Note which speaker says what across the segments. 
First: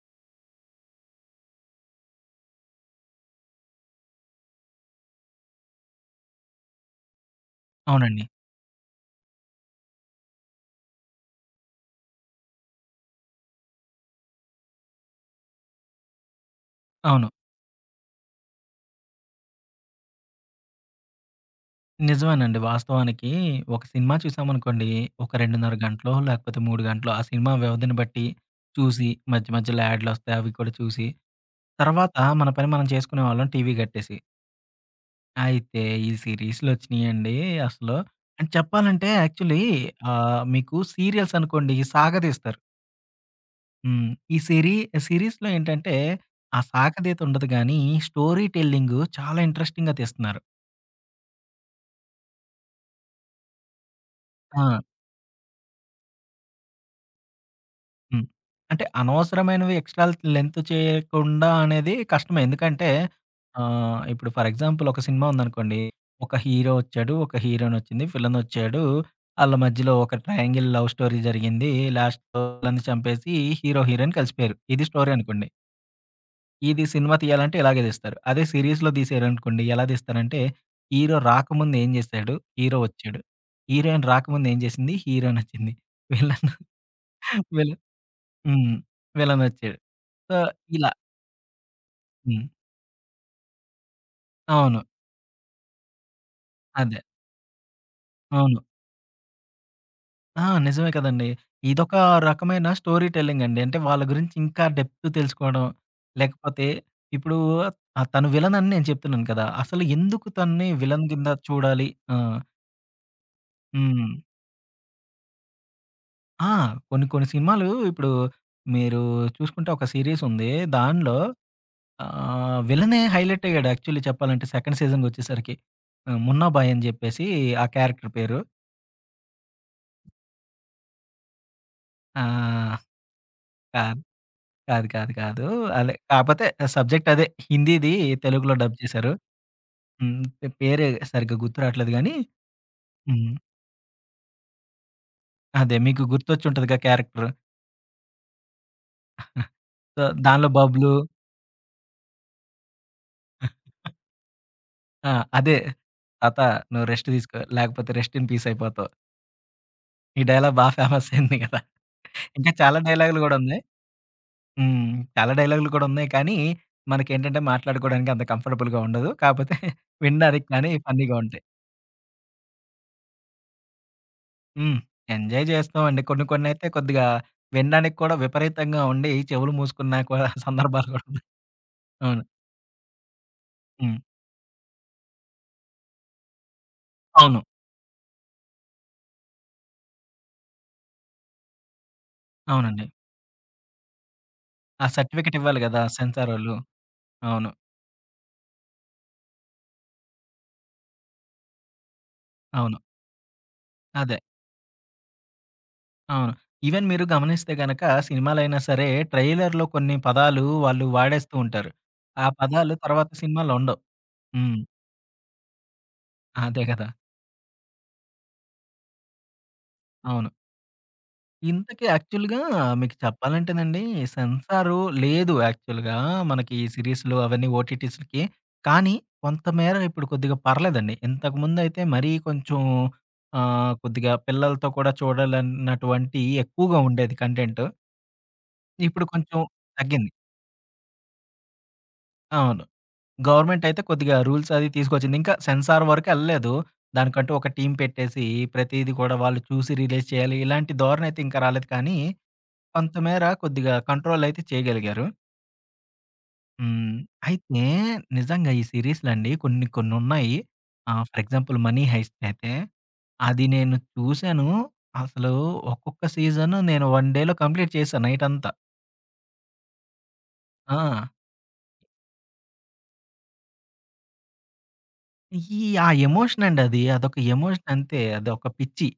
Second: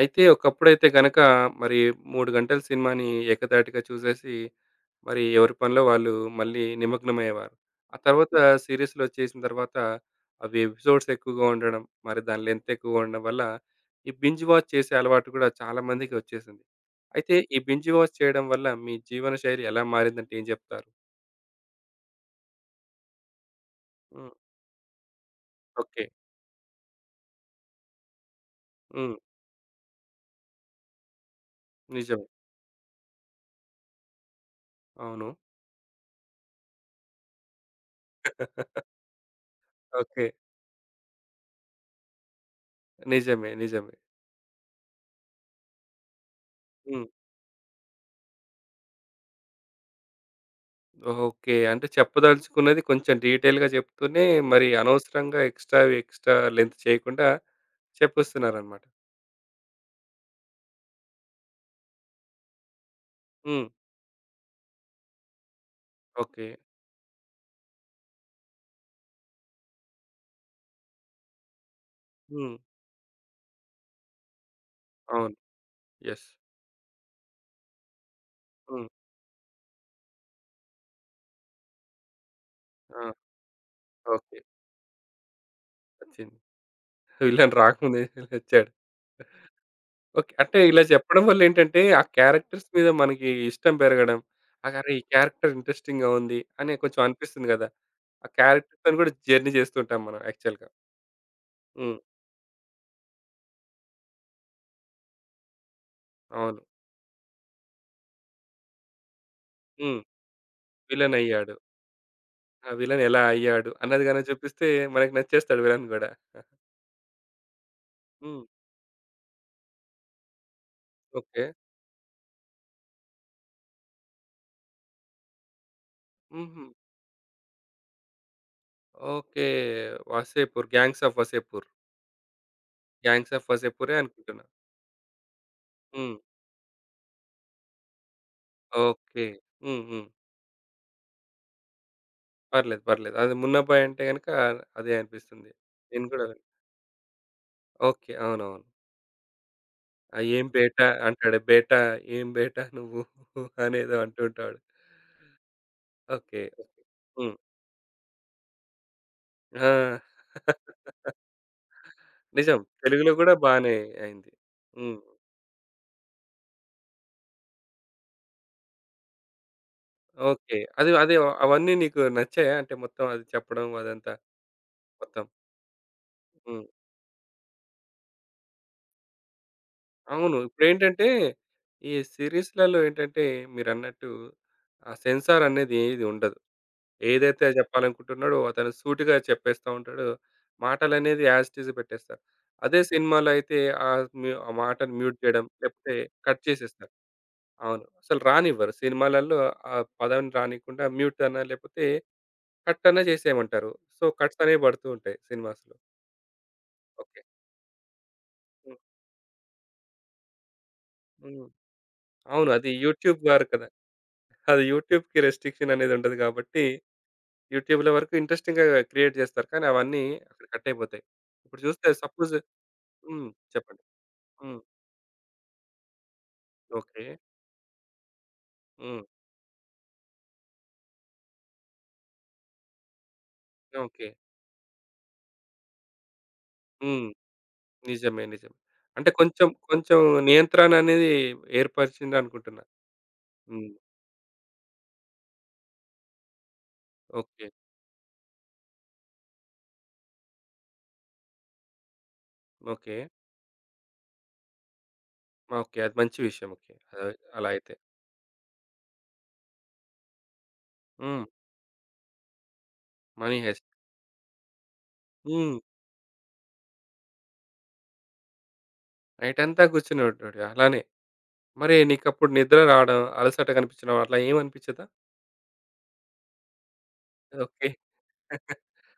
Speaker 1: అయితే ఒకప్పుడైతే గనక మరి 3 గంటల సినిమాని ఏకధాటిగా చూసేసి, మరి ఎవరి పనిలో వాళ్ళు మళ్ళీ నిమగ్నమయ్యేవారు. ఆ
Speaker 2: అవునండి.
Speaker 1: తర్వాత సీరీస్‌లొచ్చేసిన తర్వాత అవి ఎపిసోడ్స్ ఎక్కువగా ఉండడం, మరి దాని లెంత్ ఎక్కువగా ఉండడం వల్ల ఈ బింజ్ వాచ్ చేసే అలవాటు కూడా చాలా మందికి వచ్చేసింది.
Speaker 2: అవును.
Speaker 1: అయితే ఈ బింజ్ వాచ్ చేయడం వల్ల మీ జీవన శైలి ఎలా మారిందంటే ఏం జెప్తారు?
Speaker 2: నిజమేనండి. వాస్తవానికి ఒక సినిమా
Speaker 1: హ్మ్.
Speaker 2: చూసామనుకోండి, ఒక 2:30
Speaker 1: ఓకే.
Speaker 2: గంటలో లేకపోతే 3 గంటలో ఆ సినిమా వ్యవధిని బట్టి చూసి,
Speaker 1: హ్మ్.
Speaker 2: మధ్య మధ్యలో యాడ్‌లొస్తాయి అవి కూడా చూసి, తర్వాత
Speaker 1: నిజమే.
Speaker 2: మన పని మనం చేసుకునేవాళ్ళం టీవీ కట్టేసి.
Speaker 1: అవును.
Speaker 2: అయితే ఈ సీరీస్‌లొచ్చినియండి అసలు. అండ్ చెప్పాలంటే యాక్చువల్లీ
Speaker 1: ఓకే.
Speaker 2: మీకు సీరియల్స్ అనుకోండి సాగదీస్తారు.
Speaker 1: నిజమే. నిజమే.
Speaker 2: హ్మ్. ఈ సీరీస్‌లో ఏంటంటే, ఆ
Speaker 1: హ్మ్.
Speaker 2: సాగదీత ఉండదు గానీ, స్టోరీ టెల్లింగు చాలా ఇంట్రెస్టింగ్‌గా తీస్తున్నారు.
Speaker 1: ఓకే. అంటే చెప్పదలుచుకున్నది కొంచెం డీటెయిల్‌గా చెప్తూనే మరి
Speaker 2: ఆ!
Speaker 1: అనవసరంగా ఎక్స్‌ట్రా ఎక్స్‌ట్రా లెంత్ చేయకుండా
Speaker 2: హ్మ్.
Speaker 1: చెప్పేస్తున్నారనమాట.
Speaker 2: అంటే అనవసరమైనవి ఎక్స్‌ట్రా లెంత్ చేయకుండా అనేది కష్టమే. ఎందుకంటే
Speaker 1: హ్మ్.
Speaker 2: ఇప్పుడు ఫర్ ఎగ్జాంపుల్ ఒక సినిమా ఉందనుకోండి. ఒక
Speaker 1: ఓకే.
Speaker 2: హీరో వచ్చాడు. ఒక హీరోయిన్ వచ్చింది. విలన్ వచ్చాడు. ఆళ్ళ మధ్యలో ఒక ట్రయాంగిల్ లవ్ స్టోరీ జరిగింది. లాస్ట్‌లో
Speaker 1: హ్మ్.
Speaker 2: విలన్ని చంపేసి హీరో, హీరోయిన్ కలిసిపోయారు. ఇది స్టోరీ
Speaker 1: అవును.
Speaker 2: అనుకోండి.
Speaker 1: యెస్.
Speaker 2: ఇది సినిమా తీయాలంటే ఇలాగే తీస్తారు. అదే
Speaker 1: హ్మ్.
Speaker 2: సీరీస్‌లో తీశారనుకోండి ఎలా తీస్తారంటే హీరో రాకముందు ఏం చేశాడు? హీరో
Speaker 1: ఆ!
Speaker 2: వచ్చాడు. Heroine
Speaker 1: okay.
Speaker 2: రాకముందు ఏం చేసింది? హీరోయిన్ వచ్చింది.
Speaker 1: వచ్చింది.
Speaker 2: విలన్
Speaker 1: విలన్
Speaker 2: విలన్
Speaker 1: రాకముందే వచ్చాడు.
Speaker 2: హ్మ్. విలనొచ్చాడు.
Speaker 1: ఓకే.
Speaker 2: సో,
Speaker 1: అంటే ఇలా
Speaker 2: ఇలా
Speaker 1: చెప్పడం వల్లేంటంటే ఆ
Speaker 2: హ్మ్.
Speaker 1: క్యారెక్టర్స్ మీద మనకి ఇష్టం పెరగడం. ఆహ్,
Speaker 2: అవును.
Speaker 1: అరే! ఈ క్యారెక్టర్ ఇంట్రెస్టింగ్‌గా ఉంది అని కొంచెం
Speaker 2: అదే.
Speaker 1: అనిపిస్తుంది గదా! ఆ
Speaker 2: అవును.
Speaker 1: క్యారెక్టర్‌తోని కూడా జర్నీ చేస్తుంటాం మనం
Speaker 2: ఆ!
Speaker 1: యాక్చువల్‌గా.
Speaker 2: నిజమే కదండీ. ఇదొక
Speaker 1: హ్మ్.
Speaker 2: రకమైన స్టోరీ టెల్లింగ్ అండి. అంటే వాళ్ళ గురించి ఇంకా డెప్త్ తెలుసుకోవడం,
Speaker 1: అవును.
Speaker 2: లేకపోతే ఇప్పుడు తను విలన్ అని నేను చెప్తున్నాను కదా! అసలు
Speaker 1: హ్మ్.
Speaker 2: ఎందుకు తనని విలన్
Speaker 1: విలన్
Speaker 2: కింద
Speaker 1: అయ్యాడు.
Speaker 2: చూడాలి? ఆ!
Speaker 1: ఆ విలన్ ఎలా అయ్యాడు అన్నది
Speaker 2: హ్మ్.
Speaker 1: గనక చూపిస్తే మనకి నచ్చేస్తాడు విలన్ గూడా.
Speaker 2: ఆ! కొన్ని కొన్ని సినిమాలు ఇప్పుడు
Speaker 1: హ్మ్.
Speaker 2: మీరు చూసుకుంటే ఒక సీరీస్ ఉంది. దానిలో
Speaker 1: ఓకే.
Speaker 2: విలనే హైలైట్ అయ్యాడు యాక్చువల్లీ చెప్పాలంటే సెకండ్ సీజన్‌కొచ్చేసరికి. ఆ!
Speaker 1: హుహు.
Speaker 2: 'మున్నాబాయ్' అని చెప్పేసి ఆ క్యారెక్టర్ పేరు.
Speaker 1: Okay. 'Wasseypur gangs of Wasseypur.'
Speaker 2: ఆ!
Speaker 1: 'గ్యాంగ్స్ ఆఫ్ వసేపూరే'
Speaker 2: కాదు.
Speaker 1: అనుకుంటున్నా.
Speaker 2: కాదు. కాదు. కాదు. అదే
Speaker 1: హ్మ్.
Speaker 2: కాపోతే సబ్జెక్ట్ అదే. హిందీది తెలుగులో డబ్ చేశారు.
Speaker 1: ఓకే. హ్మ్. హ్మ్.
Speaker 2: హ్మ్. పేరే సరిగ్గా గుర్తు రావట్లేదు గానీ
Speaker 1: పర్లేదు. పర్లేదు.
Speaker 2: హ్మ్.
Speaker 1: అది 'మున్నాబాయ్' అంటే గనక అదే అనిపిస్తుంది.
Speaker 2: అదే మీకు
Speaker 1: నేను కూడా
Speaker 2: గుర్తొచ్చుంటదిగా క్యారెక్టర్.
Speaker 1: ఓకే. అవునవును.
Speaker 2: సో,
Speaker 1: ఆ "ఏం
Speaker 2: దానిలో
Speaker 1: బేటా"
Speaker 2: బబ్లు
Speaker 1: అంటాడు. "బేటా ఏం బేటా నువ్వు" అనేదో అంటూ ఉంటాడు.
Speaker 2: ఆ! అదే "తాత
Speaker 1: ఓకే. ఓకే.
Speaker 2: నువ్వు రెస్ట్
Speaker 1: హ్మ్.
Speaker 2: తీసుకో. లేకపోతే రెస్ట్ ఇన్ పీస్ అయిపోతావు."
Speaker 1: ఆ!
Speaker 2: ఈ డైలాగ్ బా ఫేమస్ అయింది కదా! ఇంకా
Speaker 1: నిజం.
Speaker 2: చాలా
Speaker 1: తెలుగులో
Speaker 2: డైలాగులు
Speaker 1: గూడా
Speaker 2: గూడా ఉన్నాయి.
Speaker 1: బానే అయింది.
Speaker 2: హ్మ్.
Speaker 1: హ్మ్.
Speaker 2: చాలా డైలాగులు కూడా ఉన్నాయి కానీ, మనకేంటంటే మాట్లాడుకోవడానికి అంత కంఫర్టబుల్‌గా ఉండదు. కాపోతే వినడానికి
Speaker 1: ఓకే.
Speaker 2: కానీ
Speaker 1: అది అదే
Speaker 2: ఫన్నీగా ఉంటాయి.
Speaker 1: అవన్నీ నీకు నచ్చాయా? అంటే మొత్తం అది చెప్పడం అదంతా
Speaker 2: హ్మ్.
Speaker 1: మొత్తం.
Speaker 2: ఎంజాయ్ చేస్తామండి. కొన్ని
Speaker 1: హ్మ్.
Speaker 2: కొన్నైతే కొద్దిగా వినడానికి కూడా విపరీతంగా ఉండి చెవులు మూసుకున్న కూడా
Speaker 1: అవును.
Speaker 2: సందర్భాలు కూడా
Speaker 1: ఇప్పుడేంటంటే
Speaker 2: ఉన్నాయి.
Speaker 1: ఈ
Speaker 2: అవును.
Speaker 1: సీరీస్‌లలో ఏంటంటే
Speaker 2: హ్మ్.
Speaker 1: మీరన్నట్టు ఆ సెన్సార్ అనేది ఏది ఉండదు.
Speaker 2: అవును.
Speaker 1: ఏదైతే చెప్పాలనుకుంటున్నాడో అతను సూటిగా చెప్పేస్తా ఉంటాడు. మాటలనేది యాజ్ ఇట్ ఈజ్ పెట్టేస్తారు. అదే
Speaker 2: అవునండి.
Speaker 1: సినిమాలో అయితే ఆ ఆ
Speaker 2: ఆ
Speaker 1: మాటను మ్యూట్
Speaker 2: సర్టిఫికేట్
Speaker 1: చేయడం
Speaker 2: ఇవ్వాలి గదా!
Speaker 1: లేకపోతే కట్
Speaker 2: సెన్సారోళ్ళు.
Speaker 1: చేసేస్తారు.
Speaker 2: అవును.
Speaker 1: అవును. అసలు రానివ్వరు. సినిమాలలో ఆ పదం రానీయకుండా మ్యూట్ అన్నా లేకపోతే
Speaker 2: అవును.
Speaker 1: కట్ అన్నా చేసేయమంటారు. సో,
Speaker 2: అదే.
Speaker 1: కట్స్ అనేవి పడుతూ ఉంటాయి సినిమాస్‌లో.
Speaker 2: అవును. ఈవెన్ మీరు
Speaker 1: ఓకే.
Speaker 2: గమనిస్తే గనక సినిమాలైనా
Speaker 1: హ్మ్.
Speaker 2: సరే ట్రైలర్‌లో కొన్ని పదాలు వాళ్ళు వాడేస్తూ
Speaker 1: హ్మ్.
Speaker 2: ఉంటారు. ఆ
Speaker 1: అవును. అది
Speaker 2: పదాలు తర్వాత
Speaker 1: యూట్యూబ్ వారు
Speaker 2: సినిమాలో
Speaker 1: కదా!
Speaker 2: ఉండవు. హ్మ్.
Speaker 1: అది యూట్యూబ్‌కి రెస్ట్రిక్షన్ అనేది ఉండదు కాబట్టి,
Speaker 2: అదే గదా!
Speaker 1: యూట్యూబ్‌లో వరకు ఇంట్రెస్టింగ్‌గా క్రియేట్ చేస్తారు. కానీ అవన్నీ
Speaker 2: అవును.
Speaker 1: అక్కడ కట్ అయిపోతాయి. ఇప్పుడు
Speaker 2: ఇంతకి
Speaker 1: చూస్తే సపోజ్
Speaker 2: యాక్చువల్‌గా మీకు
Speaker 1: హ్మ్.
Speaker 2: చెప్పాలంటేనండి,
Speaker 1: చెప్పండి. హ్మ్.
Speaker 2: సెన్సారు లేదు యాక్చువల్‌గా. మనకి ఈ
Speaker 1: ఓకే.
Speaker 2: సీరీస్‌లు అవన్నీ ఓటీటీస్‌లకి. కానీ
Speaker 1: హ్మ్.
Speaker 2: కొంతమేర ఇప్పుడు కొద్దిగా పర్లేదండి. ఇంతకుముందయితే మరీ కొంచెం
Speaker 1: ఓకే.
Speaker 2: కొద్దిగా పిల్లలతో కూడా చూడాలన్నటువంటి ఎక్కువగా
Speaker 1: హ్మ్.
Speaker 2: ఉండేది కంటెంటు.
Speaker 1: నిజమే. నిజమే.
Speaker 2: ఇప్పుడు
Speaker 1: అంటే
Speaker 2: కొంచెం
Speaker 1: కొంచెం కొంచెం
Speaker 2: తగ్గింది.
Speaker 1: నియంత్రణ అనేది ఏర్పరిచిందనుకుంటున్నా.
Speaker 2: అవును. గవర్నమెంట్
Speaker 1: హ్మ్.
Speaker 2: అయితే కొద్దిగా రూల్స్ అది తీసుకొచ్చింది. ఇంకా సెన్సార్ వరకెళ్ళలేదు. దానికంటూ
Speaker 1: ఓకే.
Speaker 2: ఒక టీమ్ పెట్టేసి, ప్రతీది కూడా వాళ్ళు చూసి రిలీజ్ చేయాలి. ఇలాంటి ధోరణి అయితే ఇంకా రాలేదు కానీ
Speaker 1: ఓకే.
Speaker 2: కొంతమేర కొద్దిగా కంట్రోలయితే చేయగలిగారు.
Speaker 1: ఓకే. అది మంచి విషయం. ఓకే.
Speaker 2: హ్మ్.
Speaker 1: అలా అలా
Speaker 2: అయితే
Speaker 1: అయితే.
Speaker 2: నిజంగా ఈ సీరీస్‌లండి కొన్ని కొన్నున్నాయి. For
Speaker 1: hmm.
Speaker 2: Example 'money heist' అయితే
Speaker 1: మనీ
Speaker 2: అది
Speaker 1: హైస్ట్.
Speaker 2: నేను చూసాను. అసలు
Speaker 1: హ్మ్.
Speaker 2: ఒక్కొక్క సీజన్ నేను 1 డేలో కంప్లీట్ చేశాను నైటంతా.
Speaker 1: నైటంతా కూర్చునేటోడు
Speaker 2: ఆ!
Speaker 1: అలానే. మరి నీకప్పుడు నిద్ర రావడం, అలసట కనిపించడం అట్లా ఏమనిపించదా?
Speaker 2: ఈ ఆ ఎమోషనండి అది. అదొక
Speaker 1: ఓకే.
Speaker 2: ఎమోషన్ అంతే. అదొక పిచ్చి.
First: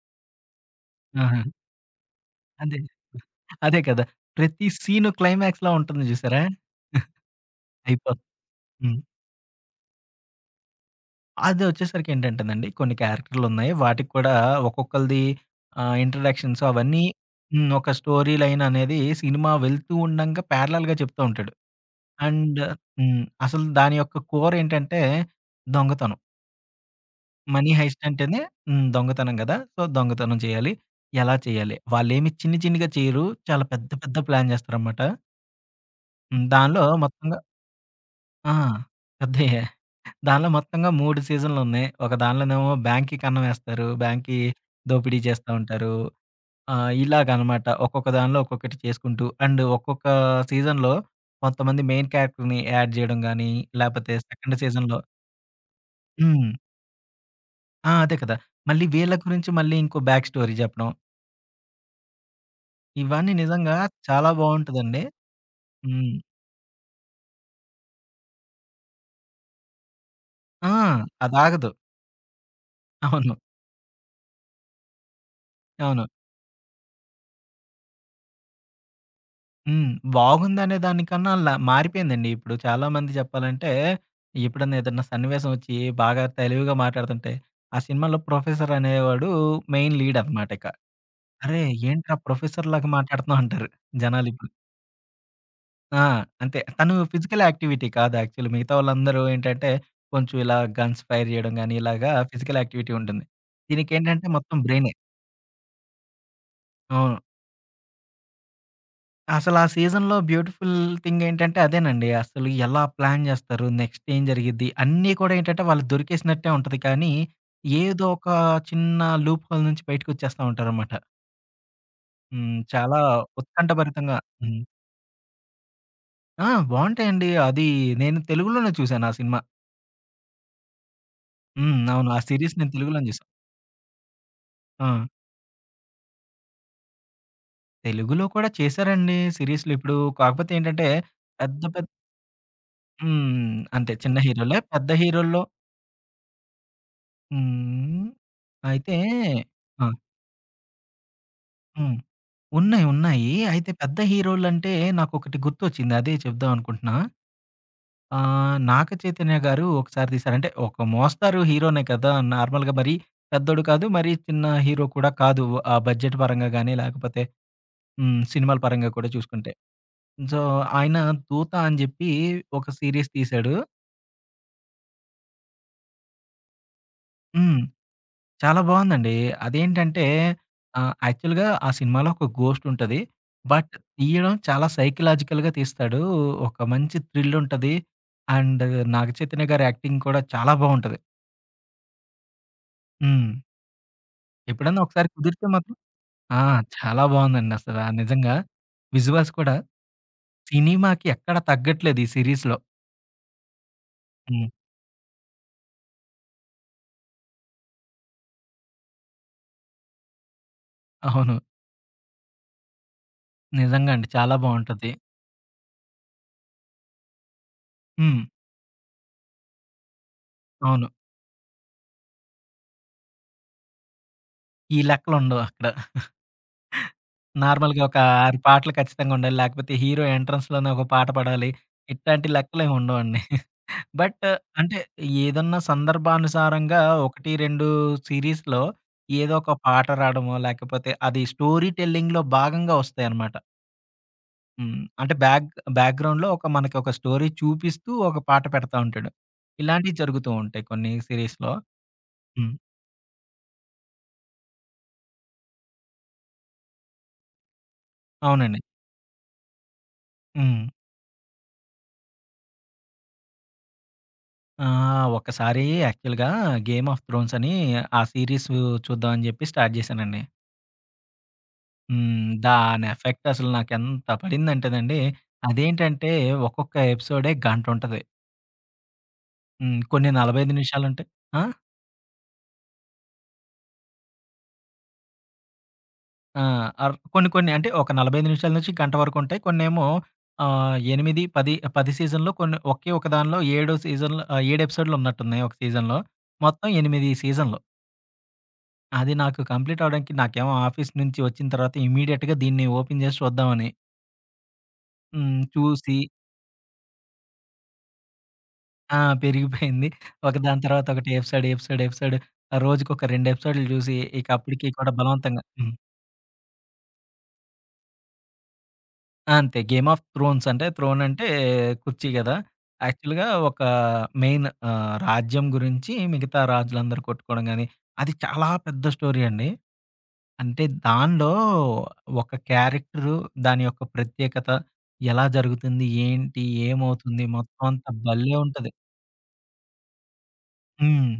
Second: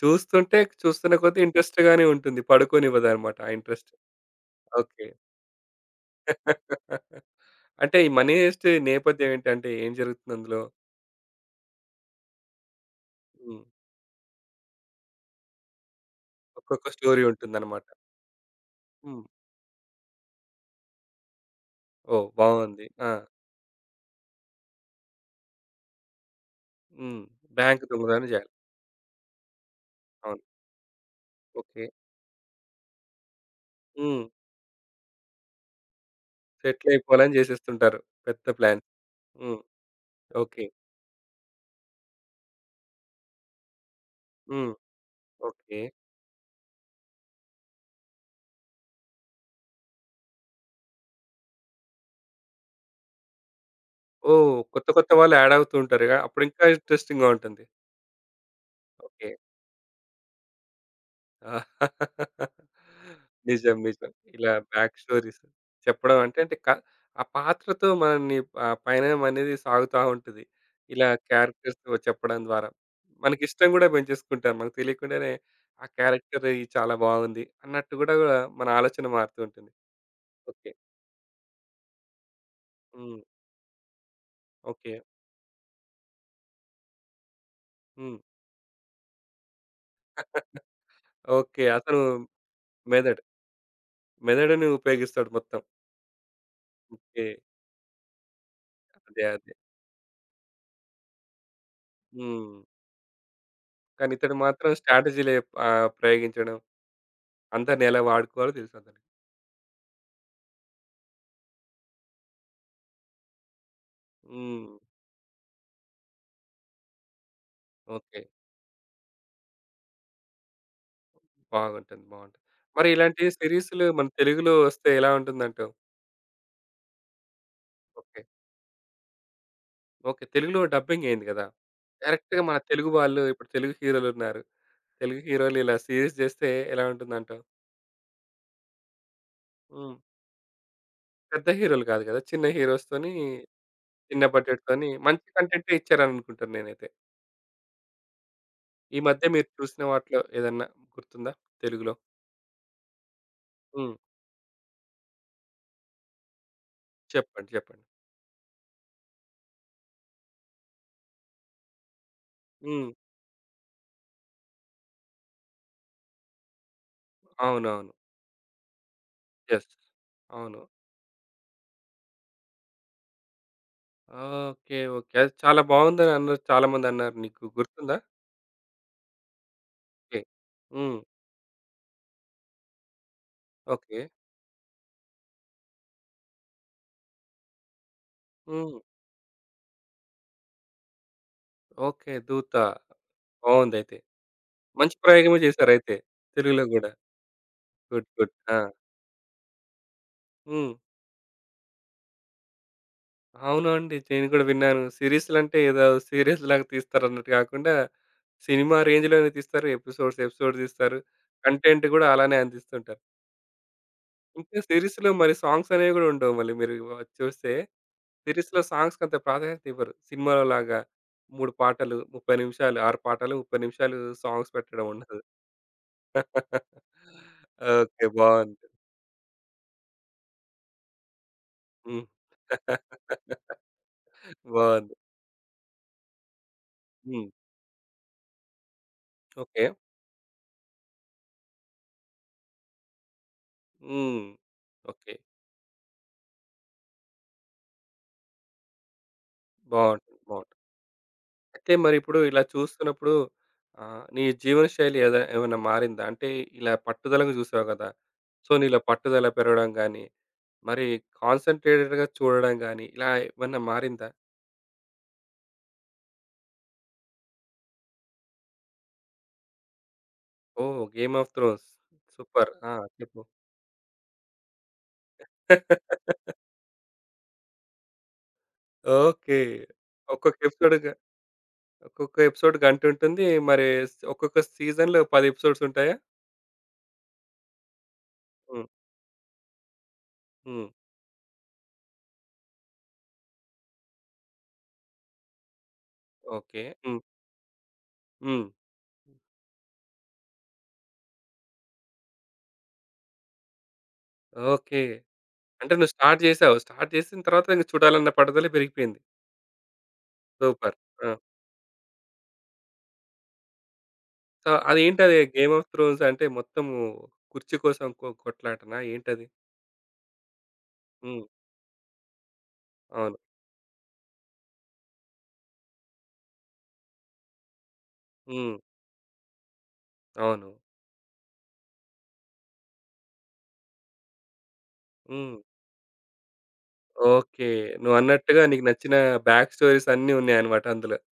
Speaker 1: చూస్తుంటే చూస్తున్న కొద్దీ
Speaker 2: ఆహా!
Speaker 1: ఇంట్రెస్ట్‌గానే ఉంటుంది.
Speaker 2: అదే.
Speaker 1: పడుకోనివ్వదనమాట ఆ
Speaker 2: అదే
Speaker 1: ఇంట్రెస్ట్.
Speaker 2: కదా! ప్రతి
Speaker 1: ఓకే.
Speaker 2: సీను క్లైమాక్స్‌లా ఉంటుంది చూసారా?
Speaker 1: అంటే ఈ
Speaker 2: అయిపోద్ది.
Speaker 1: 'మనీ హెయిస్ట్'
Speaker 2: హ్మ్.
Speaker 1: నేపథ్యం ఏంటంటే ఏం జరుగుతుంది అందులో?
Speaker 2: అది వచ్చేసరికి ఏంటంటేనండి, కొన్ని
Speaker 1: హ్మ్.
Speaker 2: క్యారెక్టర్‌లున్నాయి. వాటికి కూడా ఒక్కొక్కళ్ళది ఇంట్రడక్షన్స్
Speaker 1: ఒక్కొక్క
Speaker 2: అవన్నీ
Speaker 1: స్టోరీ
Speaker 2: హ్మ్.
Speaker 1: ఉంటుందనమాట.
Speaker 2: ఒక స్టోరీ లైన్ అనేది
Speaker 1: హ్మ్.
Speaker 2: సినిమా వెళ్తూ ఉండంగా ప్యారలెల్‌గా చెప్తా ఉంటాడు.
Speaker 1: ఓహ్!
Speaker 2: అండ్
Speaker 1: బావుంది. ఆ!
Speaker 2: హ్మ్. అసలు దాని యొక్క కోర్ ఏంటంటే దొంగతనం.
Speaker 1: హ్మ్.
Speaker 2: మనీ
Speaker 1: బ్యాంక్
Speaker 2: హైస్ట్
Speaker 1: దొంగతనం
Speaker 2: అంటేనే
Speaker 1: చేయాలి.
Speaker 2: హ్మ్. దొంగతనం గదా! సో, దొంగతనం
Speaker 1: అవును.
Speaker 2: చేయాలి. ఎలా చేయాలి?
Speaker 1: ఓకే.
Speaker 2: వాళ్ళేమి చిన్ని చిన్నిగా చేయరు. చాలా పెద్ద పెద్ద
Speaker 1: హ్మ్.
Speaker 2: ప్లాన్ చేస్తారనమాట. హ్మ్. దానిలో
Speaker 1: సెటిల్ అయిపోవాలని
Speaker 2: మొత్తంగా
Speaker 1: చేసేస్తుంటారు. పెద్ద
Speaker 2: ఆ!
Speaker 1: ప్లాన్. హ్మ్.
Speaker 2: పెద్దయ్యే. దానిలో
Speaker 1: ఓకే.
Speaker 2: మొత్తంగా 3 సీజన్‌లున్నాయి. ఒక దానిలోనేమో బ్యాంక్‌కి అన్నం ఏస్తారు. బ్యాంక్‌కి
Speaker 1: హ్మ్.
Speaker 2: దోపిడీ చేస్తా
Speaker 1: ఓకే.
Speaker 2: ఉంటారు. ఇలాగనమాట. ఒక్కొక్క దానిలో ఒక్కొక్కటి చేసుకుంటూ అండ్ ఒక్కొక్క సీజన్‌లో కొంతమంది మెయిన్ క్యారెక్టర్‌ని యాడ్ చేయడం గాని, లేపోతే సెకండ్
Speaker 1: ఓహ్! కొత్త
Speaker 2: సీజన్‌లో
Speaker 1: కొత్త వాళ్ళు యాడ్ అవుతూ ఉంటారుగా. అప్పుడు
Speaker 2: హ్మ్.
Speaker 1: ఇంకా ఇంట్రెస్టింగ్‌గా ఉంటుంది.
Speaker 2: ఆ! అదే కదా! మళ్ళీ వీళ్ళ
Speaker 1: ఓకే.
Speaker 2: గురించి మళ్ళీ ఇంకో బ్యాక్ స్టోరీ చెప్పడం.
Speaker 1: ఆ,
Speaker 2: ఇవన్నీ నిజంగా
Speaker 1: నిజం. నిజం.
Speaker 2: చాలా
Speaker 1: ఇలా బ్యాక్
Speaker 2: బావుంటదండి.
Speaker 1: స్టోరీస్
Speaker 2: హ్మ్.
Speaker 1: చెప్పడం అంటే, అంటే ఆ పాత్రతో మనల్ని ఆ పయనం అనేది సాగుతా ఉంటది.
Speaker 2: ఆ!
Speaker 1: ఇలా
Speaker 2: అదాగదు.
Speaker 1: క్యారెక్టర్స్‌తో చెప్పడం ద్వారా.
Speaker 2: అవును.
Speaker 1: మనకిష్టం గూడా పెంచేసుకుంటాం. మనకు తెలియకుండానే ఆ
Speaker 2: అవును.
Speaker 1: క్యారెక్టర్ ఇది చాలా బావుంది అన్నట్టు గూడా మన ఆలోచన మారుతూ ఉంటుంది.
Speaker 2: హ్మ్.
Speaker 1: ఓకే.
Speaker 2: బాగుందనే దానికన్నా ల మారిపోయిందండి. ఇప్పుడు చాలామంది
Speaker 1: హ్మ్.
Speaker 2: చెప్పాలంటే, ఎప్పుడన్నా
Speaker 1: ఓకే.
Speaker 2: ఏదన్నా సన్నివేశం వచ్చి బాగా తెలివిగా మాట్లాడుతుంటే, ఆ
Speaker 1: హ్మ్.
Speaker 2: సినిమాలో ప్రొఫెసర్ అనేవాడు మెయిన్ లీడ్ అనమాట ఇక. "అరే!
Speaker 1: ఓకే. అతను
Speaker 2: ఏంట్రా ప్రొఫెసర్‌లాగా
Speaker 1: మెదడు.
Speaker 2: మాట్లాడుతున్నావు" అంటారు జనాలిప్పుడు.
Speaker 1: మెదడుని ఉపయోగిస్తాడు మొత్తం.
Speaker 2: ఆ! అంతే. తను
Speaker 1: ఓకే.
Speaker 2: ఫిజికల్ యాక్టివిటీ కాదు యాక్చువల్లీ. మిగతా వాళ్ళందరూ
Speaker 1: అదే. అదే.
Speaker 2: ఏంటంటే, కొంచెం ఇలా గన్స్ ఫైర్ చేయడం గాని, ఇలాగా
Speaker 1: హ్మ్.
Speaker 2: ఫిజికల్ యాక్టివిటీ ఉంటుంది.
Speaker 1: కానీ
Speaker 2: దీనికేంటంటే
Speaker 1: ఇతడు
Speaker 2: మొత్తం
Speaker 1: మాత్రం
Speaker 2: బ్రెయినే.
Speaker 1: స్ట్రాటజీలే ఆహ్, ప్రయోగించడం
Speaker 2: అవును.
Speaker 1: అందరిని ఎలా వాడుకోవాలో తెలుసతనికి.
Speaker 2: అసలా సీజన్‌లో బ్యూటిఫుల్ థింగ్ ఏంటంటే అదేనండి. అసలు ఎలా ప్లాన్ జేస్తారు? నెక్స్ట్ ఏం
Speaker 1: హ్మ్.
Speaker 2: జరిగిద్ది? అన్నీ కూడా ఏంటంటే వాళ్ళకి దొరికేసినట్టే ఉంటది. కానీ ఏదో
Speaker 1: ఓకే.
Speaker 2: ఒక చిన్న లూప్ హోల్ నుంచి బయటకొచ్చేస్తా ఉంటారనమాట.
Speaker 1: బాగుంటుంది. బాగుంటుంది.
Speaker 2: హ్మ్.
Speaker 1: మరి
Speaker 2: చాలా
Speaker 1: ఇలాంటి సిరీస్‌లు మన
Speaker 2: ఉత్కంఠభరితంగా
Speaker 1: తెలుగులో
Speaker 2: హ్మ్.
Speaker 1: వస్తే ఎలా ఉంటుందంటావు?
Speaker 2: ఆ! బావుంటాయండి. అది నేను
Speaker 1: ఓకే.
Speaker 2: తెలుగులోనే చూసాను ఆ సినిమా.
Speaker 1: ఓకే. తెలుగులో డబ్బింగ్ అయింది కదా!
Speaker 2: హ్మ్. అవును. ఆ
Speaker 1: డైరెక్ట్‌గా మన
Speaker 2: సీరీస్ నేను
Speaker 1: తెలుగు
Speaker 2: తెలుగులోనే
Speaker 1: వాళ్ళు
Speaker 2: జూసా.
Speaker 1: ఇప్పుడు తెలుగు హీరోలున్నారు.
Speaker 2: ఆ!
Speaker 1: తెలుగు హీరోలు ఇలా సీరీస్ చేస్తే ఎలా ఉంటుందంటావు?
Speaker 2: తెలుగులో కూడా చేశారండి సీరీస్‌లు.
Speaker 1: హ్మ్.
Speaker 2: ఇప్పుడు కాకపోతే ఏంటంటే
Speaker 1: పెద్ద
Speaker 2: పెద్ద
Speaker 1: హీరోలు
Speaker 2: పెద్ద
Speaker 1: కాదు కదా! చిన్న హీరోస్‌తోని,
Speaker 2: హ్మ్. అంతే చిన్న
Speaker 1: చిన్న
Speaker 2: హీరోలే.
Speaker 1: బడ్జెట్‌తోని
Speaker 2: పెద్ద
Speaker 1: మంచి
Speaker 2: హీరోల్లో
Speaker 1: కంటెంటే ఇచ్చారనుకుంటాను నేనైతే.
Speaker 2: హ్మ్.
Speaker 1: ఈ
Speaker 2: అయితే
Speaker 1: మధ్య మీరు చూసిన
Speaker 2: ఆ!
Speaker 1: వాటిలో ఏదన్నా గుర్తుందా తెలుగులో?
Speaker 2: హ్మ్. ఉన్నాయి. ఉన్నాయి. అయితే
Speaker 1: హ్మ్.
Speaker 2: పెద్ద హీరోలంటే నాకొకటి గుర్తొచ్చింది. అదే చెప్దాం అనుకుంటున్నా.
Speaker 1: చెప్పండి. చెప్పండి.
Speaker 2: 'నాగ చైతన్య' గారు ఒకసారి తీశారు. అంటే ఒక మోస్తారు హీరోనే కదా! నార్మల్‌గా
Speaker 1: హ్మ్.
Speaker 2: మరి పెద్దోడు కాదు. మరి చిన్న హీరో కూడా కాదు. ఆ బడ్జెట్ పరంగా గాని లేకపోతే
Speaker 1: అవునవును.
Speaker 2: హ్మ్. సినిమాల పరంగా కూడా చూసుకుంటే.
Speaker 1: యెస్.
Speaker 2: సో,
Speaker 1: అవును.
Speaker 2: ఆయన 'దూత' అని చెప్పి ఒక సీరీస్ తీశాడు.
Speaker 1: ఓకే. ఓకే. అది చాలా బాగుందని అన్నారు చాలామందన్నారు నీకు.
Speaker 2: హ్మ్.
Speaker 1: గుర్తుందా?
Speaker 2: చాలా బావుందండి. అదేంటంటే
Speaker 1: ఓకే. హ్మ్.
Speaker 2: యాక్చువల్‌గా ఆ సినిమాలో ఒక గోస్ట్ ఉంటది. But
Speaker 1: okay.
Speaker 2: తీయడం చాలా సైకలాజికల్‌గా తీస్తాడు. ఒక మంచి థ్రిల్ ఉంటది. అండ్
Speaker 1: హ్మ్.
Speaker 2: నాగచైతన్య గారి యాక్టింగ్ కూడా చాలా బావుంటది.
Speaker 1: ఓకే. 'దూత'
Speaker 2: హ్మ్.
Speaker 1: బావుందయితే.
Speaker 2: ఎప్పుడన్నా
Speaker 1: మంచి
Speaker 2: ఒకసారి
Speaker 1: ప్రయోగమే
Speaker 2: కుదిరితే మాత్రం
Speaker 1: చేశారయితే.
Speaker 2: ఆ!
Speaker 1: తెలుగులో గూడా.
Speaker 2: చాలా బావుందండి అసల
Speaker 1: గుడ్. గుడ్.
Speaker 2: నిజంగా.
Speaker 1: ఆ!
Speaker 2: విజువల్స్ కూడా
Speaker 1: హ్మ్.
Speaker 2: సినిమాకి ఎక్కడ తగ్గట్లేదు ఈ సీరీస్‌లో.
Speaker 1: అవును అండి. నేను గూడా
Speaker 2: హ్మ్.
Speaker 1: విన్నాను. సీరీస్‌లంటే ఏదో సీరియల్స్‌లాగా తీస్తారన్నట్టు గాకుండా, సినిమా రేంజ్‌లోనే తీస్తారు. ఎపిసోడ్స్, ఎపిసోడ్ తీస్తారు.
Speaker 2: అవును.
Speaker 1: కంటెంట్ గూడా అలానే అందిస్తుంటారు.
Speaker 2: నిజంగా అండి. చాలా
Speaker 1: ఇంకా
Speaker 2: బావుంటది.
Speaker 1: సిరీస్‌లో మరి సాంగ్స్ అనేవి గూడా ఉండవు. మళ్ళీ మీరు చూస్తే
Speaker 2: హ్మ్.
Speaker 1: సిరీస్‌లో సాంగ్స్‌కి అంత ప్రాధాన్యత ఇవ్వరు. సినిమాలో లాగా
Speaker 2: అవును.
Speaker 1: 3 పాటలు 30 నిమిషాలు, 6 పాటలు 30 నిమిషాలు సాంగ్స్
Speaker 2: ఈ
Speaker 1: పెట్టడం ఉండదు.
Speaker 2: లెక్కలుండవు అక్కడ. నార్మల్‌గా ఒక
Speaker 1: ఓకే.
Speaker 2: 6
Speaker 1: బాగుంది.
Speaker 2: పాటలు ఖచ్చితంగా ఉండాలి. లేకపోతే హీరో ఎంట్రన్స్‌లోనే ఒక పాట పాడాలి.
Speaker 1: హ్మ్.
Speaker 2: ఇట్లాంటి లెక్కలేమి ఉండవండి. బట్ అంటే
Speaker 1: బాగుంది.
Speaker 2: ఏదన్నా సందర్భానుసారంగా
Speaker 1: హ్మ్.
Speaker 2: 1, 2 సిరీస్‌లో ఏదో ఒక
Speaker 1: ఓకే.
Speaker 2: పాట రాడమో, లేకపోతే అది స్టోరీ టెల్లింగ్‌లో భాగంగా వస్తాయన్నమాట.
Speaker 1: హ్మ్.
Speaker 2: హ్మ్.
Speaker 1: ఓకే.
Speaker 2: అంటే బ్యాక్‌గ్రౌండ్‌లో ఒక మనకి ఒక స్టోరీ చూపిస్తూ ఒక పాట పెడతా ఉంటాడు. ఇలాంటివి
Speaker 1: బావుంటుంది.
Speaker 2: జరుగుతూ
Speaker 1: బావుంటుంది.
Speaker 2: ఉంటాయి కొన్ని సీరీస్‌లో.
Speaker 1: అయితే మరి ఇప్పుడు ఇలా
Speaker 2: హ్మ్.
Speaker 1: చూస్తున్నప్పుడు ఆహ్, నీ జీవన శైలి ఏమైనా మారిందా? అంటే ఇలా పట్టుదలగా చూసావు గదా! సో,
Speaker 2: అవునండి.
Speaker 1: నీలో పట్టుదల పెరగడం గాని
Speaker 2: హ్మ్.
Speaker 1: మరి కాన్సంట్రేటెడ్‌గా చూడడం గాని, ఇలా ఏమన్నా మారిందా?
Speaker 2: ఆ! ఒక్కసారి యాక్చువల్‌గా 'గేమ్ ఆఫ్ థ్రోన్స్' అని ఆ సీరీస్ చూద్దాం అని చెప్పి స్టార్ట్ చేశానండి.
Speaker 1: ఓహ్! 'గేమ్ ఆఫ్ థ్రోన్స్'
Speaker 2: హ్మ్.
Speaker 1: సూపర్. ఆ!
Speaker 2: దాని
Speaker 1: చెప్పు.
Speaker 2: ఎఫెక్ట్ అసలు నాకెంత పడిందంటేనండి, అదేంటంటే ఒక్కొక్క ఎపిసోడే గంటుంటది.
Speaker 1: ఓకే.
Speaker 2: హ్మ్. కొన్ని
Speaker 1: ఒక్కొక్క
Speaker 2: 45
Speaker 1: ఎపిసోడ్‌గా
Speaker 2: నిమిషాలుంటాయి. ఆ!
Speaker 1: ఒక్కొక్క ఎపిసోడ్ గంటుంటుంది. మరి ఒక్కొక్క సీజన్‌లో 10 ఎపిసోడ్స్ ఉంటాయా?
Speaker 2: ఆ! అర్ కొన్ని కొన్ని అంటే ఒక 45 నిమిషాల
Speaker 1: హ్మ్.
Speaker 2: నుంచి గంట వరకుంటాయి. కొన్నేమో
Speaker 1: హ్మ్.
Speaker 2: 8, 10 సీజన్‌లో కొన్ని ఒకే ఒక దానిలో 7 సీజన్‌లో 7 ఎపిసోడ్‌లు ఉన్నట్టున్నాయి ఒక సీజన్‌లో.
Speaker 1: ఓకే.
Speaker 2: మొత్తం
Speaker 1: హ్మ్.
Speaker 2: 8 సీజన్‌లు.
Speaker 1: హ్మ్.
Speaker 2: అది నాకు కంప్లీట్ అవ్వడానికి నాకేమో ఆఫీస్ నుంచి వచ్చిన తర్వాత ఇమ్మీడియేట్‌గా దీన్ని ఓపెన్ చేసి చూద్దామని.
Speaker 1: ఓకే.
Speaker 2: హ్మ్.
Speaker 1: అంటే నువ్వు
Speaker 2: చూసి
Speaker 1: స్టార్ట్ చేసావు. స్టార్ట్ చేసిన తర్వాత ఇంక చూడాలన్న పట్టుదల పెరిగిపోయింది.
Speaker 2: ఆ! పెరిగిపోయింది. ఒక దాని
Speaker 1: సూపర్.
Speaker 2: తర్వాత ఒకటి
Speaker 1: ఆ!
Speaker 2: ఎపిసోడ్, ఎపిసోడ్, ఎపిసోడ్ రోజుకొక 2 ఎపిసోడ్‌లు చూసి ఇక
Speaker 1: సో,
Speaker 2: అప్పటికి కూడా
Speaker 1: అదేంటది
Speaker 2: బలవంతంగా
Speaker 1: 'గేమ్ ఆఫ్
Speaker 2: హ్మ్.
Speaker 1: థ్రోన్స్' అంటే మొత్తము కుర్చీ కోసం కొట్లాటనా ఏంటది?
Speaker 2: అంతే 'గేమ్ ఆఫ్ థ్రోన్స్' అంటే థ్రోన్
Speaker 1: హ్మ్.
Speaker 2: అంటే కుర్చీ కదా!
Speaker 1: అవును.
Speaker 2: యాక్చువల్‌గా ఒక మెయిన్ రాజ్యం గురించి మిగతా రాజులందరూ కొట్టుకోవడం గాని, అది చాలా
Speaker 1: హ్మ్.
Speaker 2: పెద్ద స్టోరీ అండి.
Speaker 1: అవును.
Speaker 2: అంటే దానిలో ఒక క్యారెక్టరు, దాని యొక్క ప్రత్యేకత, ఎలా
Speaker 1: హ్మ్.
Speaker 2: జరుగుతుంది, ఏంటి, ఏమవుతుంది,
Speaker 1: ఓకే.
Speaker 2: మొత్తం అంతా భలే
Speaker 1: నువ్వన్నట్టుగా నీకు
Speaker 2: ఉంటది.
Speaker 1: నచ్చిన బ్యాక్ స్టోరీస్ అన్నీ ఉన్నాయన్నమాట అందులో.
Speaker 2: హ్మ్.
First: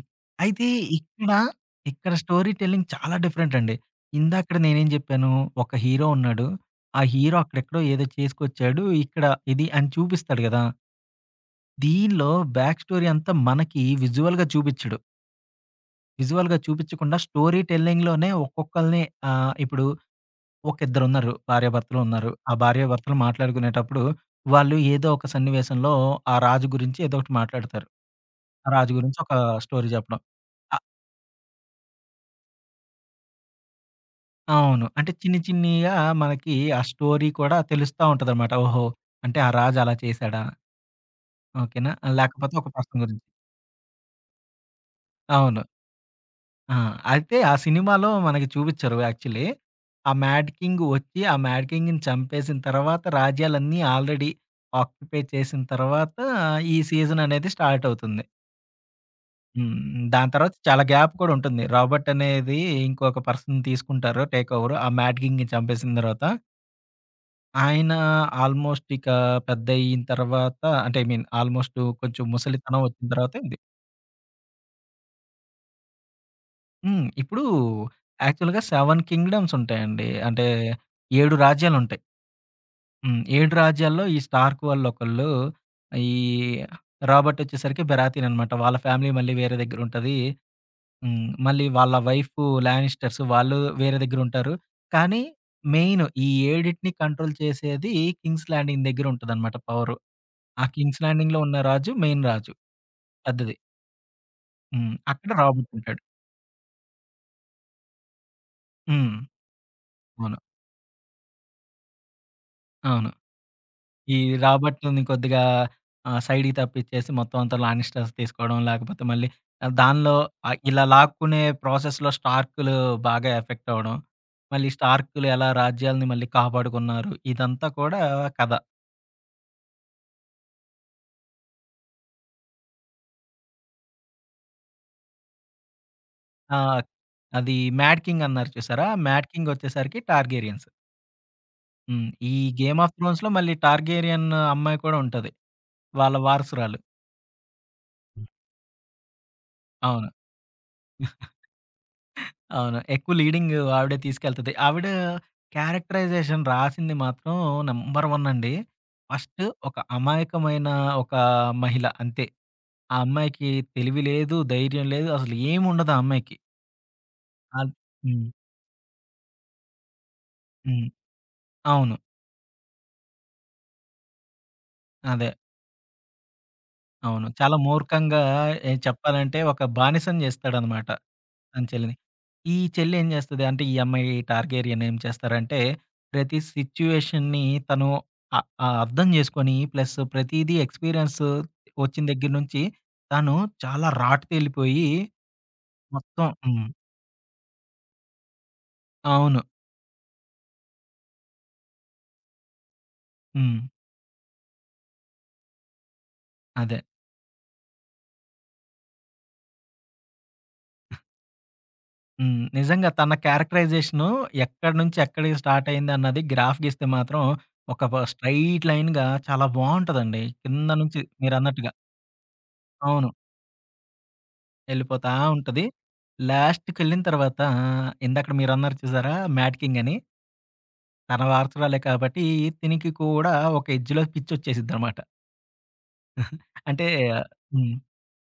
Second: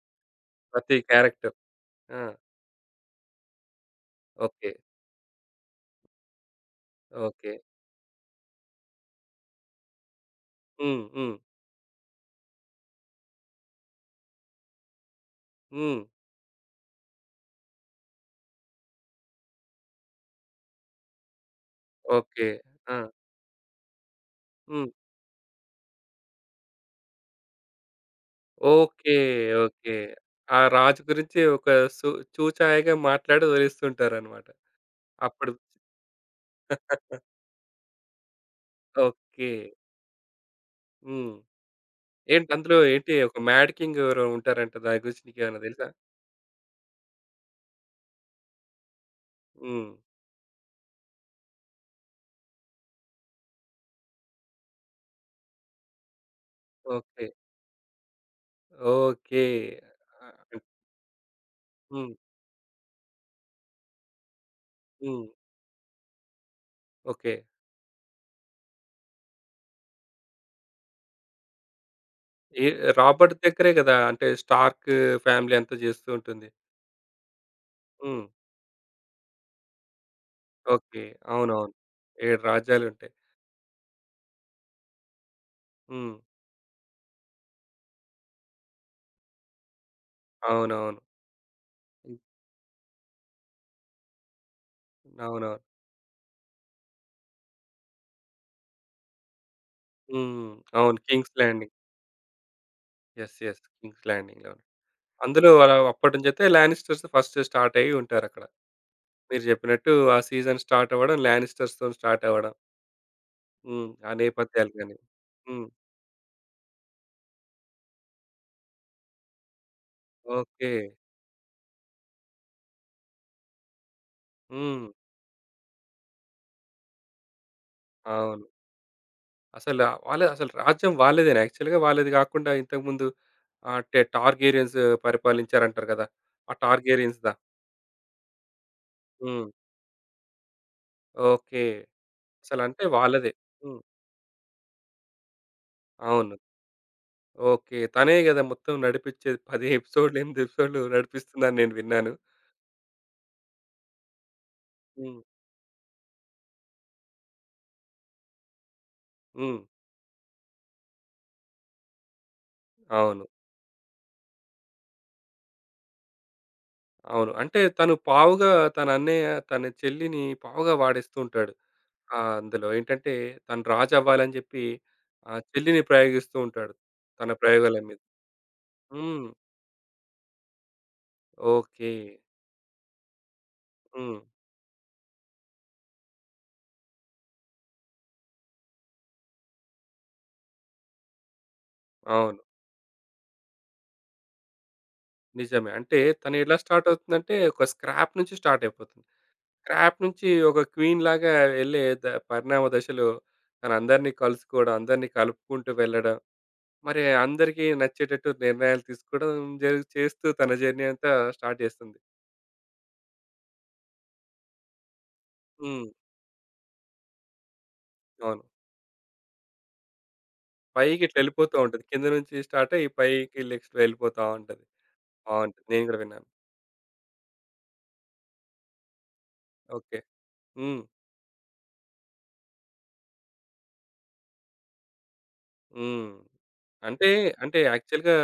Speaker 2: అయితే
Speaker 1: ప్రతి
Speaker 2: ఇక్కడ,
Speaker 1: క్యారెక్టర్.
Speaker 2: ఇక్కడ
Speaker 1: ఆ!
Speaker 2: స్టోరీ టెల్లింగ్ చాలా డిఫరెంట్ అండి. ఇందాకడ
Speaker 1: ఓకే.
Speaker 2: నేనేం జెప్పాను, ఒక హీరో ఉన్నాడు. ఆ హీరో
Speaker 1: ఓకే.
Speaker 2: అక్కడెక్కడో ఏదో చేసుకొచ్చాడు. ఇక్కడ ఇది అని చూపిస్తాడు గదా!
Speaker 1: హ్మ్. హ్మ్.
Speaker 2: దీనిలో బ్యాక్ స్టోరీ అంతా మనకి విజువల్‌గా చూపిచ్చడు.
Speaker 1: హ్మ్.
Speaker 2: విజువల్‌గా చూపిచ్చకుండా స్టోరీ టెల్లింగ్‌లోనే ఒక్కొక్కళ్ళని ఇప్పుడు ఒక ఇద్దరున్నారు. భార్యాభర్తలు ఉన్నారు.
Speaker 1: ఓకే.
Speaker 2: ఆ
Speaker 1: ఆ!
Speaker 2: భార్యాభర్తలు మాట్లాడుకునేటప్పుడు, వాళ్ళు
Speaker 1: హ్మ్.
Speaker 2: ఏదో ఒక సన్నివేశంలో ఆ రాజు గురించి ఏదో ఒకటి మాట్లాడతారు. ఆ రాజు
Speaker 1: ఓకే.
Speaker 2: గురించి ఒక స్టోరీ
Speaker 1: ఓకే.
Speaker 2: చెప్పడం.
Speaker 1: ఆ
Speaker 2: అ
Speaker 1: రాజు గురించి ఒక సు చూచాయగా మాట్లాడి వదిలేస్తుంటారన్నమాట.
Speaker 2: అవును. అంటే చిన్ని
Speaker 1: అప్పుడు
Speaker 2: చిన్నిగా మనకి ఆ స్టోరీ కూడా తెలుస్తా ఉంటదనమాట. ఓహో! అంటే
Speaker 1: ఓకే.
Speaker 2: ఆ రాజు అలా చేశాడా?
Speaker 1: హ్మ్.
Speaker 2: ఓకేనా?
Speaker 1: ఏంటి
Speaker 2: లేకపోతే ఒక
Speaker 1: అందులో
Speaker 2: పర్సన్
Speaker 1: ఏంటి
Speaker 2: గురించి.
Speaker 1: ఒక మ్యాడ్ కింగ్ ఎవరో ఉంటారంట. దాని గురించి నీకేమైనా
Speaker 2: అవును.
Speaker 1: తెలుసా?
Speaker 2: ఆ! అయితే ఆ సినిమాలో మనకి చూపిచ్చరు యాక్చువల్లీ.
Speaker 1: హ్మ్.
Speaker 2: ఆ మ్యాడ్ కింగ్ వచ్చి, ఆ మ్యాడ్ కింగ్‌ని చంపేసిన తర్వాత రాజ్యాలన్నీ ఆల్రెడీ ఆక్యుపై చేసిన తర్వాత ఈ సీజన్
Speaker 1: ఓకే.
Speaker 2: అనేది స్టార్ట్ అవుతుంది.
Speaker 1: ఓకే.
Speaker 2: హ్మ్.
Speaker 1: ఆ!
Speaker 2: దాని తర్వాత చాలా గ్యాప్ కూడా ఉంటుంది. రాబర్ట్
Speaker 1: హ్మ్.
Speaker 2: అనేది ఇంకొక పర్సన్ తీసుకుంటారు టేక్ ఓవర్. ఆ మ్యాడ్
Speaker 1: హ్మ్.
Speaker 2: కింగ్‌ని చంపేసిన తర్వాత.
Speaker 1: ఓకే.
Speaker 2: ఆయన ఆల్మోస్ట్ ఇక పెద్దయిన తర్వాత అంటే ఐ మీన్ ఆల్మోస్ట్ కొంచెం
Speaker 1: ఏ
Speaker 2: ముసలితనం వచ్చిన
Speaker 1: 'రాబర్ట్'
Speaker 2: తర్వాత ఇది.
Speaker 1: దగ్గరే గదా! అంటే 'స్టార్క్' ఫ్యామిలీ అంతా జేస్తూ ఉంటుంది.
Speaker 2: హ్మ్. ఇప్పుడు
Speaker 1: హ్మ్.
Speaker 2: యాక్చువల్‌గా 7 కింగ్‌డమ్స్ ఉంటాయండి. అంటే
Speaker 1: ఓకే.
Speaker 2: 7
Speaker 1: అవునవును.
Speaker 2: రాజ్యాలుంటాయి.
Speaker 1: 7 రాజ్యాలుంటాయి.
Speaker 2: హ్మ్. 7 రాజ్యాల్లో ఈ స్టార్క్ వాళ్ళొకళ్ళు, ఈ
Speaker 1: హ్మ్.
Speaker 2: రాబర్ట్ వచ్చేసరికి బెరాతియన్ అనమాట. వాళ్ళ ఫ్యామిలీ మళ్ళీ వేరే దగ్గరుంటది.
Speaker 1: అవునవును.
Speaker 2: హ్మ్. మళ్ళీ వాళ్ళ
Speaker 1: ఉమ్,
Speaker 2: వైఫు లానిస్టర్స్ వాళ్ళు వేరే దగ్గరుంటారు. కానీ
Speaker 1: అవునవును.
Speaker 2: మెయిన్ ఈ 7 కంట్రోల్ చేసేది కింగ్స్ ల్యాండింగ్ దగ్గరుంటదనమాట పవరు.
Speaker 1: హ్మ్.
Speaker 2: ఆ
Speaker 1: అవును.
Speaker 2: కింగ్స్
Speaker 1: 'కింగ్స్
Speaker 2: ల్యాండింగ్‌లో ఉన్న
Speaker 1: ల్యాండింగ్.'
Speaker 2: రాజు మెయిన్ రాజు
Speaker 1: యెస్.
Speaker 2: పెద్దది.
Speaker 1: యెస్. 'కింగ్స్ ల్యాండింగ్‌లోనే.'
Speaker 2: హ్మ్. అక్కడ
Speaker 1: అందులో
Speaker 2: రాబర్ట్
Speaker 1: అలా
Speaker 2: ఉంటాడు.
Speaker 1: అప్పటి నుంచైతే 'లానిస్టర్స్' ఫస్ట్ స్టార్ట్ అయ్యి ఉంటారక్కడ.
Speaker 2: హ్మ్.
Speaker 1: మీరు జెప్పినట్టు ఆ
Speaker 2: అవును.
Speaker 1: సీజన్ స్టార్ట్ అవ్వడం 'లానిస్టర్స్‌తోని' స్టార్ట్ అవ్వడం.
Speaker 2: అవును.
Speaker 1: హ్మ్. ఆ
Speaker 2: ఈ
Speaker 1: నేపథ్యాలు గాని.
Speaker 2: రాబర్ట్‌ని కొద్దిగా
Speaker 1: హ్మ్.
Speaker 2: సైడ్‌కి తప్పించేసి మొత్తం అంతా లానిస్టర్స్ తీసుకోవడం, లేకపోతే మళ్ళీ దానిలో
Speaker 1: ఓకే.
Speaker 2: ఇలా లాక్కునే ప్రాసెస్‌లో స్టార్కులు బాగా ఎఫెక్ట్ అవ్వడం. మళ్ళీ
Speaker 1: హ్మ్.
Speaker 2: స్టార్కులు ఎలా రాజ్యాల్ని మళ్ళీ కాపాడుకున్నారు. ఇదంతా కూడా
Speaker 1: అవును.
Speaker 2: కథ.
Speaker 1: అసల వాళ్ళ అసలు రాజ్యం వాళ్ళదేనా? యాక్చువల్‌గా వాళ్ళది గాకుండా ఇంతకుముందు ఆహ్, టార్గేరియన్స్ పరిపాలించారంటారు గదా! ఆ
Speaker 2: ఆ!
Speaker 1: టార్గేరియన్స్‌దా?
Speaker 2: అది 'మ్యాడ్ కింగ్' అన్నారు చూసారా? 'మ్యాడ్
Speaker 1: హ్మ్.
Speaker 2: కింగ్' వచ్చేసరికి టార్గేరియన్స్.
Speaker 1: ఓకే.
Speaker 2: హ్మ్. ఈ 'గేమ్
Speaker 1: అసలంటే
Speaker 2: ఆఫ్ థ్రోన్స్‌లో'
Speaker 1: వాళ్ళదే.
Speaker 2: మళ్ళీ
Speaker 1: హ్మ్.
Speaker 2: టార్గేరియన్ అమ్మాయి కూడా ఉంటది. వాళ్ళ
Speaker 1: అవును.
Speaker 2: వారసురాలు.
Speaker 1: ఓకే. తనే గదా! మొత్తం నడిపిచ్చేది. 10
Speaker 2: అవును.
Speaker 1: ఎపిసోడ్‌లు, 8 ఎపిసోడ్‌లు నడిపిస్తుందని నేను విన్నాను.
Speaker 2: అవును. ఎక్కువ లీడింగ్ ఆవిడే తీసుకెళ్తది. ఆవిడ
Speaker 1: హ్మ్.
Speaker 2: క్యారెక్టరైజేషన్ రాసింది మాత్రం నంబర్ వన్ అండి. ఫస్ట్
Speaker 1: హ్మ్.
Speaker 2: ఒక అమాయకమైన ఒక మహిళ అంతే. ఆ
Speaker 1: అవును.
Speaker 2: అమ్మాయికి తెలివి లేదు, ధైర్యం లేదు. అసలు ఏముండదు ఆ అమ్మాయికి.
Speaker 1: అవును. అంటే
Speaker 2: అద్
Speaker 1: తను
Speaker 2: హ్మ్.
Speaker 1: పావుగా తన అన్నయ్య తన చెల్లిని పావుగా
Speaker 2: హ్మ్.
Speaker 1: వాడేస్తూ ఉంటాడు.
Speaker 2: అవును.
Speaker 1: ఆ! అందులో ఏంటంటే తను రాజవ్వాలని జెప్పి
Speaker 2: అదే.
Speaker 1: ఆ చెల్లిని ప్రయోగిస్తూ ఉంటాడు.
Speaker 2: అవును.
Speaker 1: తన
Speaker 2: చాలా
Speaker 1: ప్రయోగాల మీద.
Speaker 2: మూర్ఖంగా ఏ
Speaker 1: హ్మ్.
Speaker 2: చెప్పాలంటే ఒక బానిసని చేస్తాడనమాట. తన
Speaker 1: ఓకే.
Speaker 2: చెల్లిని. ఈ చెల్లి ఏం చేస్తది అంటే, ఈ అమ్మాయి
Speaker 1: హ్మ్.
Speaker 2: టార్గెరియన్ ఏం చేస్తారంటే, ప్రతి సిట్యుయేషన్‌ని తను అ అర్థం చేసుకొని, ప్లస్ ప్రతీదీ ఎక్స్‌పీరియన్స్ వచ్చిన దగ్గర
Speaker 1: అవును.
Speaker 2: నుంచి, తను చాలా రాటు తేలిపోయి
Speaker 1: నిజమే. అంటే
Speaker 2: మొత్తం
Speaker 1: తను ఎలా
Speaker 2: హ్మ్.
Speaker 1: స్టార్ట్ అవుతుందంటే ఒక స్క్రాప్ నుంచి స్టార్ట్ అయిపోతుంది.
Speaker 2: అవును.
Speaker 1: స్క్రాప్ నుంచి ఒక క్వీన్ లాగా వెళ్ళే ద పరిణామ దశలో
Speaker 2: హ్మ్.
Speaker 1: తనందరిని కలుసుకోవడం, అందరిని కలుపుకుంటూ వెళ్ళడం,
Speaker 2: అదే.
Speaker 1: మరి అందరికీ నచ్చేటట్టు నిర్ణయాలు తీసుకోవడం జరుగు చేస్తూ తన జర్నీ అంతా స్టార్ట్ చేస్తుంది.
Speaker 2: హ్మ్. నిజంగా తన క్యారెక్టరైజేషను ఎక్కడి నుంచి ఎక్కడికి స్టార్ట్
Speaker 1: హ్మ్.
Speaker 2: అయిందన్నది గ్రాఫ్ గీస్తే మాత్రం, ఒక వ
Speaker 1: అవును.
Speaker 2: స్ట్రెయిట్ లైన్‌గా చాలా బావుంటదండి. కింద నుంచి
Speaker 1: పైకి ఇట్లా వెళ్ళిపోతూ
Speaker 2: మీరన్నట్టుగా.
Speaker 1: ఉంటది. కింద నుంచి స్టార్ట్ అయ్యి
Speaker 2: అవును.
Speaker 1: పైకి నెక్స్ట్ వెళ్ళిపోతా ఉంటది.
Speaker 2: ఎళ్ళిపోతా ఉంటది.
Speaker 1: బావుంటది. నేను కూడా విన్నాను.
Speaker 2: లాస్ట్‌కెళ్ళిన తర్వాత ఆ! ఇందాకడ మీరన్నారు చూసారా? మ్యాటికింగ్ అని.
Speaker 1: ఓకే. హ్మ్.
Speaker 2: తన వారసురాలే కాబట్టి తినికి కూడా ఒక ఎడ్జ్‌లో పిచ్చొచ్చేసిద్దనమాట.
Speaker 1: హ్మ్.
Speaker 2: అంటే
Speaker 1: అంటే, అంటే
Speaker 2: హ్మ్.
Speaker 1: యాక్చువల్‌గా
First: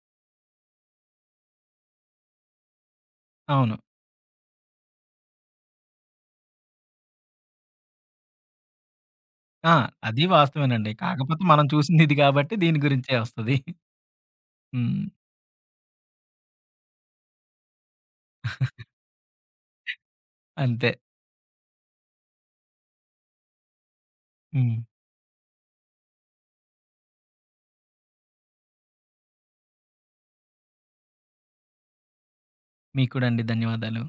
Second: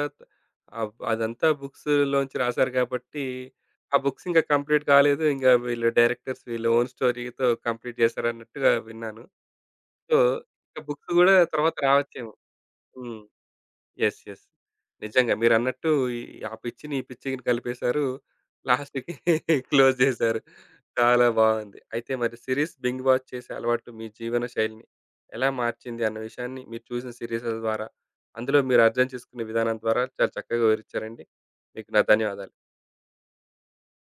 Speaker 1: ఆహ్, అదంతా బుక్స్‌లోంచి రాసారు కాబట్టి,
Speaker 2: అవును.
Speaker 1: ఆ బుక్స్ ఇంకా కంప్లీట్ కాలేదు. ఇంక వీళ్ళు డైరెక్టర్స్ వీళ్ళ ఓన్ స్టోరీతో కంప్లీట్ చేశారన్నట్టుగా విన్నాను.
Speaker 2: ఆ!
Speaker 1: సో,
Speaker 2: అది
Speaker 1: ఇంకా
Speaker 2: వాస్తవేనండి.
Speaker 1: బుక్స్ గూడా
Speaker 2: కాకపోతే మనం
Speaker 1: తర్వాత
Speaker 2: చూసిందిది
Speaker 1: రావచ్చేమో.
Speaker 2: కాబట్టి దీని గురించే
Speaker 1: హ్మ్.
Speaker 2: వస్తది.
Speaker 1: యెస్. యెస్.
Speaker 2: హ్మ్.
Speaker 1: నిజంగా మీరన్నట్టు ఈ ఆ పిచ్చిని, ఈ పిచ్చిని కలిపేశారు. లాస్ట్‌కి క్లోజ్ చేశారు.
Speaker 2: అంతే.
Speaker 1: చాలా బాగుంది. అయితే మరి సిరీస్ బింజ్ వాచ్ చేసే అలవాటు మీ జీవన
Speaker 2: హ్మ్.
Speaker 1: శైలిని ఎలా మార్చింది అన్న విషయాన్ని మీరు చూసిన సీరీస్‌ల ద్వారా, అందులో మీరు అర్థం చేసుకునే విధానం ద్వారా చాలా చక్కగా వివరించారండి. మీకు నా ధన్యవాదాలు.
Speaker 2: మీకు కూడా అండి. ధన్యవాదాలు.